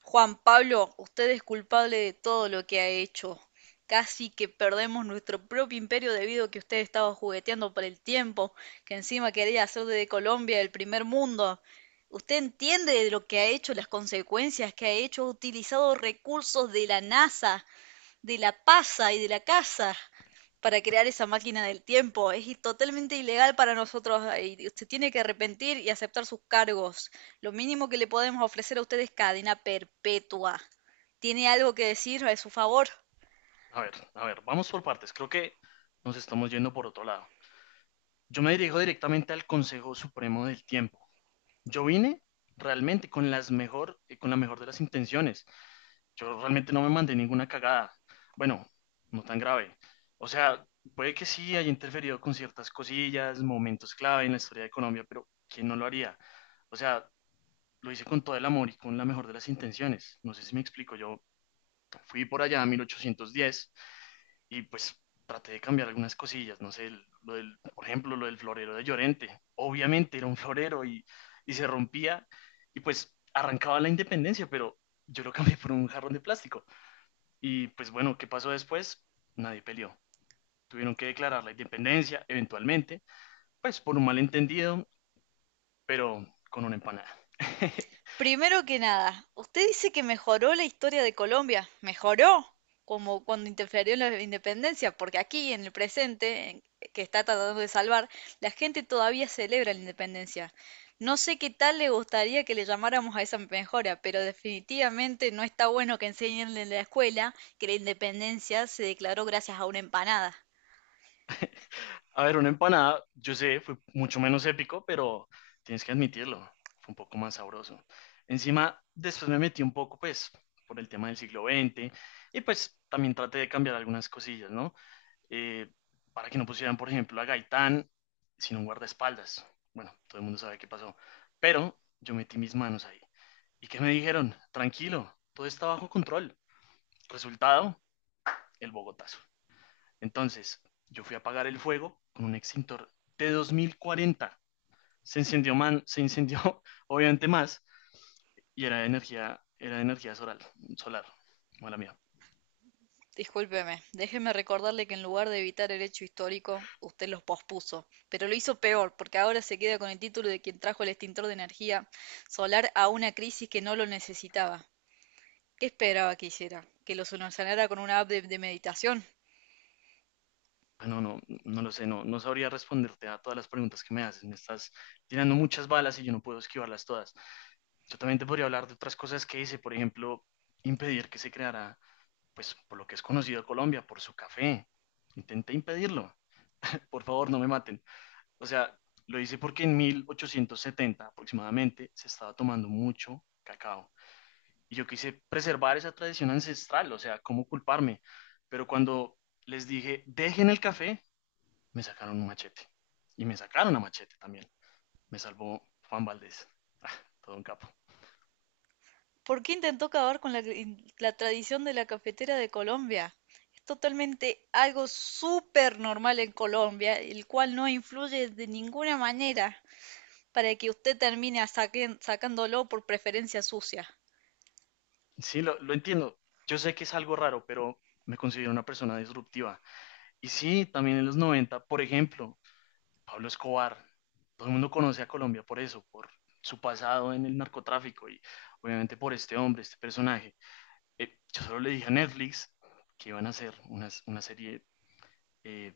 Juan Pablo, usted es culpable de todo lo que ha hecho. Casi que perdemos nuestro propio imperio debido a que usted estaba jugueteando por el tiempo, que encima quería hacer de Colombia el primer mundo. ¿Usted entiende de lo que ha hecho, las consecuencias que ha hecho? Ha utilizado recursos de la NASA de la pasa y de la casa para crear esa máquina del tiempo. Es totalmente ilegal para nosotros, y usted tiene que arrepentir y aceptar sus cargos. Lo mínimo que le podemos ofrecer a usted es cadena perpetua. ¿Tiene algo que decir a su favor? A ver, vamos por partes. Creo que nos estamos yendo por otro lado. Yo me dirijo directamente al Consejo Supremo del Tiempo. Yo vine realmente con la mejor de las intenciones. Yo realmente no me mandé ninguna cagada. Bueno, no tan grave. O sea, puede que sí haya interferido con ciertas cosillas, momentos clave en la historia de Colombia, pero ¿quién no lo haría? O sea, lo hice con todo el amor y con la mejor de las intenciones. No sé si me explico. Yo fui por allá a 1810 y pues traté de cambiar algunas cosillas, no sé, lo del, por ejemplo, lo del florero de Llorente. Obviamente era un florero y se rompía y pues arrancaba la independencia, pero yo lo cambié por un jarrón de plástico. Y pues bueno, ¿qué pasó después? Nadie peleó. Tuvieron que declarar la independencia eventualmente, pues por un malentendido, pero con una empanada. Primero que nada, usted dice que mejoró la historia de Colombia. ¿Mejoró? Como cuando interfirió en la independencia, porque aquí, en el presente, que está tratando de salvar, la gente todavía celebra la independencia. No sé qué tal le gustaría que le llamáramos a esa mejora, pero definitivamente no está bueno que enseñen en la escuela que la independencia se declaró gracias a una empanada. A ver, una empanada, yo sé, fue mucho menos épico, pero tienes que admitirlo, fue un poco más sabroso. Encima, después me metí un poco, pues, por el tema del siglo XX y pues también traté de cambiar algunas cosillas, ¿no? Eh, para que no pusieran, por ejemplo, a Gaitán sin un guardaespaldas. Bueno, todo el mundo sabe qué pasó, pero yo metí mis manos ahí. ¿Y qué me dijeron? Tranquilo, todo está bajo control. Resultado, el Bogotazo. Entonces, yo fui a apagar el fuego con un extintor de 2040. Se incendió, man, se incendió obviamente más y era de energía solar, solar, mala mía. Discúlpeme, déjeme recordarle que en lugar de evitar el hecho histórico, usted lo pospuso, pero lo hizo peor, porque ahora se queda con el título de quien trajo el extintor de energía solar a una crisis que no lo necesitaba. ¿Qué esperaba que hiciera? ¿Que lo solucionara con una app de meditación? Ah, no, no, no lo sé, no sabría responderte a todas las preguntas que me haces. Me estás tirando muchas balas y yo no puedo esquivarlas todas. Yo también te podría hablar de otras cosas que hice, por ejemplo, impedir que se creara, pues, por lo que es conocido Colombia, por su café. Intenté impedirlo. Por favor, no me maten. O sea, lo hice porque en 1870 aproximadamente se estaba tomando mucho cacao. Y yo quise preservar esa tradición ancestral, o sea, ¿cómo culparme? Pero cuando les dije, dejen el café, me sacaron un machete. Y me sacaron a machete también. Me salvó Juan Valdés. Ah, todo un capo. ¿Por qué intentó acabar con la tradición de la cafetera de Colombia? Es totalmente algo súper normal en Colombia, el cual no influye de ninguna manera para que usted termine sacándolo por preferencia sucia. Sí, lo entiendo. Yo sé que es algo raro, pero me considero una persona disruptiva. Y sí, también en los 90, por ejemplo, Pablo Escobar. Todo el mundo conoce a Colombia por eso, por su pasado en el narcotráfico y obviamente por este hombre, este personaje. Yo solo le dije a Netflix que iban a hacer una serie, eh,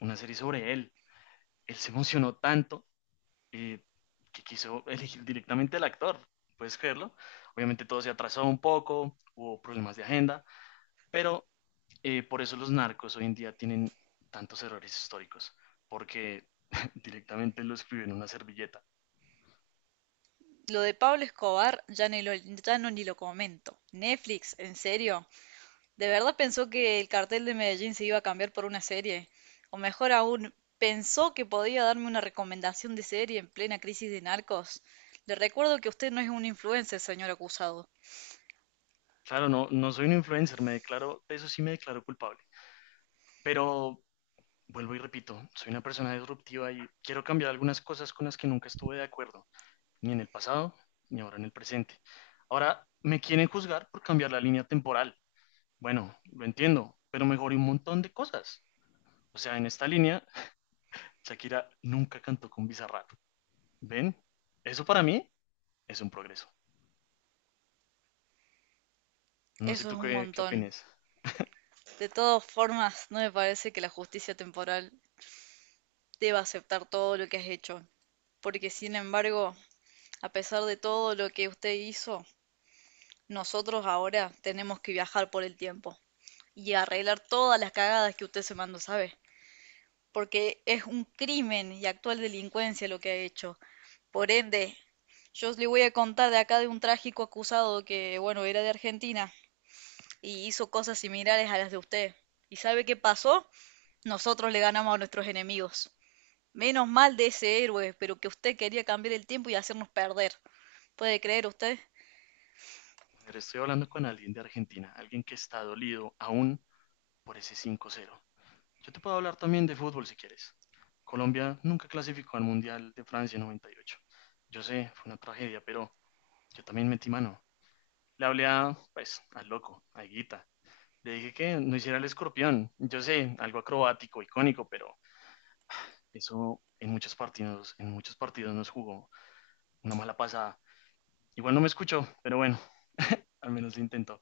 una serie sobre él. Él se emocionó tanto eh, que quiso elegir directamente al actor. ¿Puedes creerlo? Obviamente todo se atrasó un poco, hubo problemas de agenda, pero por eso los narcos hoy en día tienen tantos errores históricos, porque directamente lo escriben en una servilleta. Lo de Pablo Escobar ya no ni lo comento. Netflix, ¿en serio? ¿De verdad pensó que el cartel de Medellín se iba a cambiar por una serie? O mejor aún, ¿pensó que podía darme una recomendación de serie en plena crisis de narcos? Le recuerdo que usted no es un influencer, señor acusado. Claro, no, no soy un influencer, me declaro, de eso sí me declaro culpable. Pero vuelvo y repito, soy una persona disruptiva y quiero cambiar algunas cosas con las que nunca estuve de acuerdo, ni en el pasado, ni ahora en el presente. Ahora me quieren juzgar por cambiar la línea temporal. Bueno, lo entiendo, pero mejoré un montón de cosas. O sea, en esta línea, Shakira nunca cantó con Bizarrap. ¿Ven? Eso para mí es un progreso. No sé Eso es tú un qué montón. opinas. De todas formas, no me parece que la justicia temporal deba aceptar todo lo que has hecho. Porque, sin embargo, a pesar de todo lo que usted hizo, nosotros ahora tenemos que viajar por el tiempo y arreglar todas las cagadas que usted se mandó, ¿sabe? Porque es un crimen y actual delincuencia lo que ha hecho. Por ende, yo le voy a contar de acá de un trágico acusado que, bueno, era de Argentina y hizo cosas similares a las de usted. ¿Y sabe qué pasó? Nosotros le ganamos a nuestros enemigos. Menos mal de ese héroe, pero que usted quería cambiar el tiempo y hacernos perder. ¿Puede creer usted? A ver, estoy hablando con alguien de Argentina, alguien que está dolido aún por ese 5-0. Yo te puedo hablar también de fútbol si quieres. Colombia nunca clasificó al Mundial de Francia 98. Yo sé, fue una tragedia, pero yo también metí mano. Le hablé a, pues, al loco, a Higuita. Le dije que no hiciera el escorpión. Yo sé, algo acrobático, icónico, pero eso en muchos partidos, nos jugó una mala pasada. Igual no me escuchó, pero bueno, al menos lo intentó.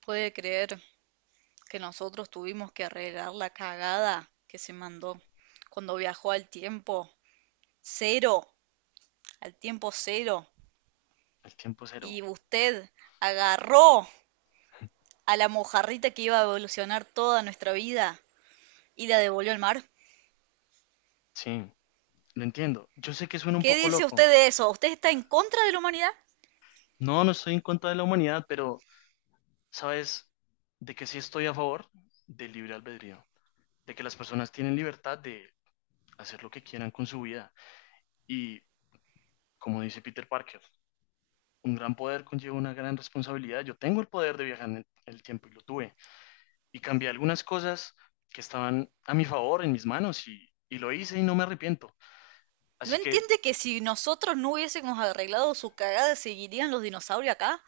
¿Puede creer que nosotros tuvimos que arreglar la cagada que se mandó cuando viajó cero, al tiempo cero, El tiempo cero. y usted agarró a la mojarrita que iba a evolucionar toda nuestra vida y la devolvió al mar? Sí, lo entiendo. Yo sé que suena un ¿Qué poco dice usted loco. de eso? ¿Usted está en contra de la humanidad? No, no estoy en contra de la humanidad, pero ¿sabes de que sí estoy a favor del libre albedrío? De que las personas tienen libertad de hacer lo que quieran con su vida. Y como dice Peter Parker, un gran poder conlleva una gran responsabilidad. Yo tengo el poder de viajar en el tiempo y lo tuve. Y cambié algunas cosas que estaban a mi favor, en mis manos, y, lo hice y no me arrepiento. ¿No Así que, entiende que si nosotros no hubiésemos arreglado su cagada seguirían los dinosaurios acá?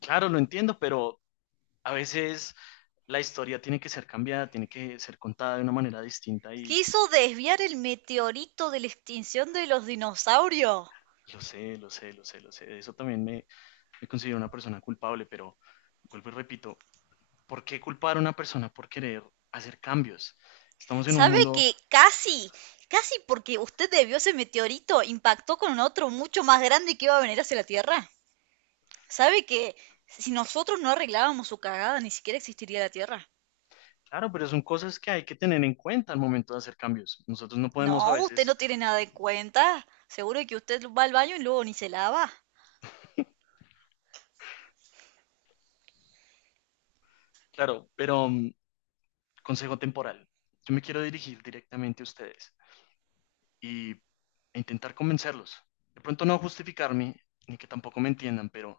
claro, lo entiendo, pero a veces la historia tiene que ser cambiada, tiene que ser contada de una manera distinta y Quiso desviar el meteorito de la extinción de los dinosaurios. lo sé, lo sé, lo sé, lo sé. De eso también me considero una persona culpable, pero vuelvo y repito, ¿por qué culpar a una persona por querer hacer cambios? Estamos en un ¿Sabe mundo, que casi, casi porque usted debió ese meteorito, impactó con otro mucho más grande que iba a venir hacia la Tierra? ¿Sabe que si nosotros no arreglábamos su cagada, ni siquiera existiría la Tierra? claro, pero son cosas que hay que tener en cuenta al momento de hacer cambios. Nosotros no podemos a No, usted veces, no tiene nada en cuenta. Seguro que usted va al baño y luego ni se lava. claro, pero consejo temporal. Yo me quiero dirigir directamente a ustedes y e intentar convencerlos. De pronto no justificarme, ni que tampoco me entiendan, pero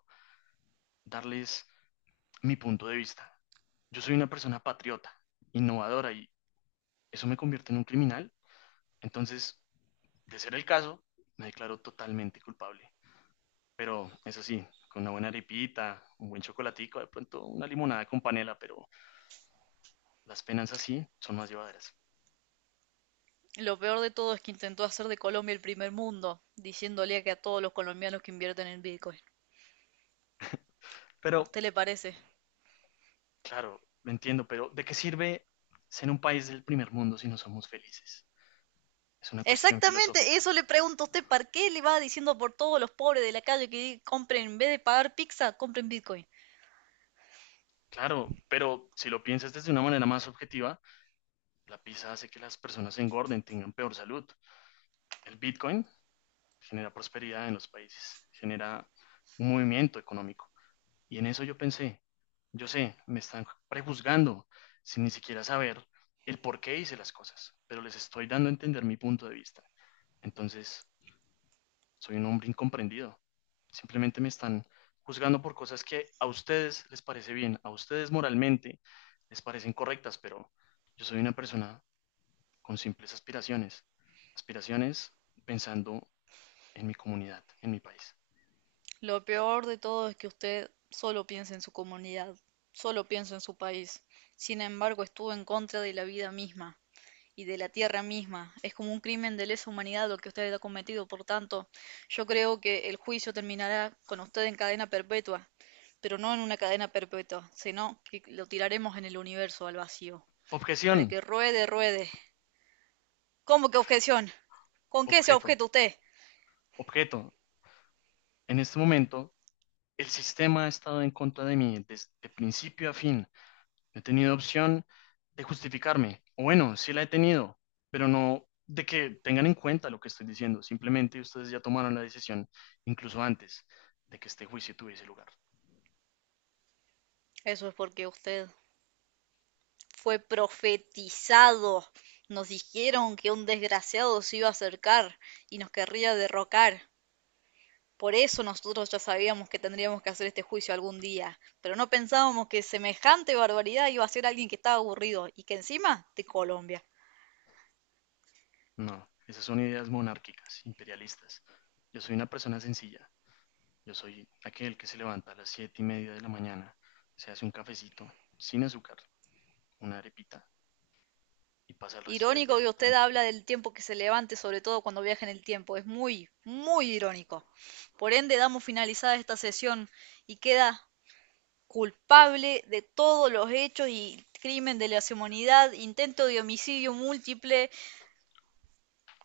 darles mi punto de vista. Yo soy una persona patriota, innovadora y eso me convierte en un criminal. Entonces, de ser el caso, me declaro totalmente culpable. Pero eso sí, con una buena arepita, un buen chocolatico, de pronto una limonada con panela, pero las penas así son más llevaderas. Lo peor de todo es que intentó hacer de Colombia el primer mundo, diciéndole que a todos los colombianos que invierten en Bitcoin. ¿A Pero, usted le parece? claro, lo entiendo, pero ¿de qué sirve ser un país del primer mundo si no somos felices? Es una cuestión Exactamente, filosófica. eso le pregunto a usted, ¿para qué le va diciendo por todos los pobres de la calle que compren, en vez de pagar pizza, compren Bitcoin? Claro, pero si lo piensas desde una manera más objetiva, la pizza hace que las personas engorden, tengan peor salud. El Bitcoin genera prosperidad en los países, genera un movimiento económico. Y en eso yo pensé, yo sé, me están prejuzgando sin ni siquiera saber el por qué hice las cosas, pero les estoy dando a entender mi punto de vista. Entonces, soy un hombre incomprendido. Simplemente me están juzgando por cosas que a ustedes les parece bien, a ustedes moralmente les parecen correctas, pero yo soy una persona con simples aspiraciones. Aspiraciones pensando en mi comunidad, en mi país. Lo peor de todo es que usted solo piensa en su comunidad, solo piensa en su país. Sin embargo, estuvo en contra de la vida misma y de la tierra misma. Es como un crimen de lesa humanidad lo que usted ha cometido, por tanto, yo creo que el juicio terminará con usted en cadena perpetua, pero no en una cadena perpetua, sino que lo tiraremos en el universo al vacío, Objeción, para que ruede, ruede. ¿Cómo que objeción? ¿Con qué se objeto, objeta usted? objeto. En este momento, el sistema ha estado en contra de mí desde principio a fin. No he tenido opción de justificarme. O bueno, sí la he tenido, pero no de que tengan en cuenta lo que estoy diciendo. Simplemente ustedes ya tomaron la decisión, incluso antes de que este juicio tuviese lugar. Eso es porque usted fue profetizado. Nos dijeron que un desgraciado se iba a acercar y nos querría derrocar. Por eso nosotros ya sabíamos que tendríamos que hacer este juicio algún día, pero no pensábamos que semejante barbaridad iba a ser alguien que estaba aburrido y que encima de Colombia. No, esas son ideas monárquicas, imperialistas. Yo soy una persona sencilla. Yo soy aquel que se levanta a las 7:30 de la mañana, se hace un cafecito, sin azúcar, una arepita y pasa el resto del Irónico día que usted tranquilo. habla del tiempo que se levante, sobre todo cuando viaja en el tiempo. Es muy, muy irónico. Por ende, damos finalizada esta sesión y queda culpable de todos los hechos y crimen de lesa humanidad, intento de homicidio múltiple,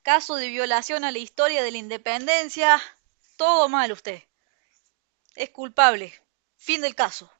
caso de violación a la historia de la independencia, todo mal usted. Es culpable. Fin del caso.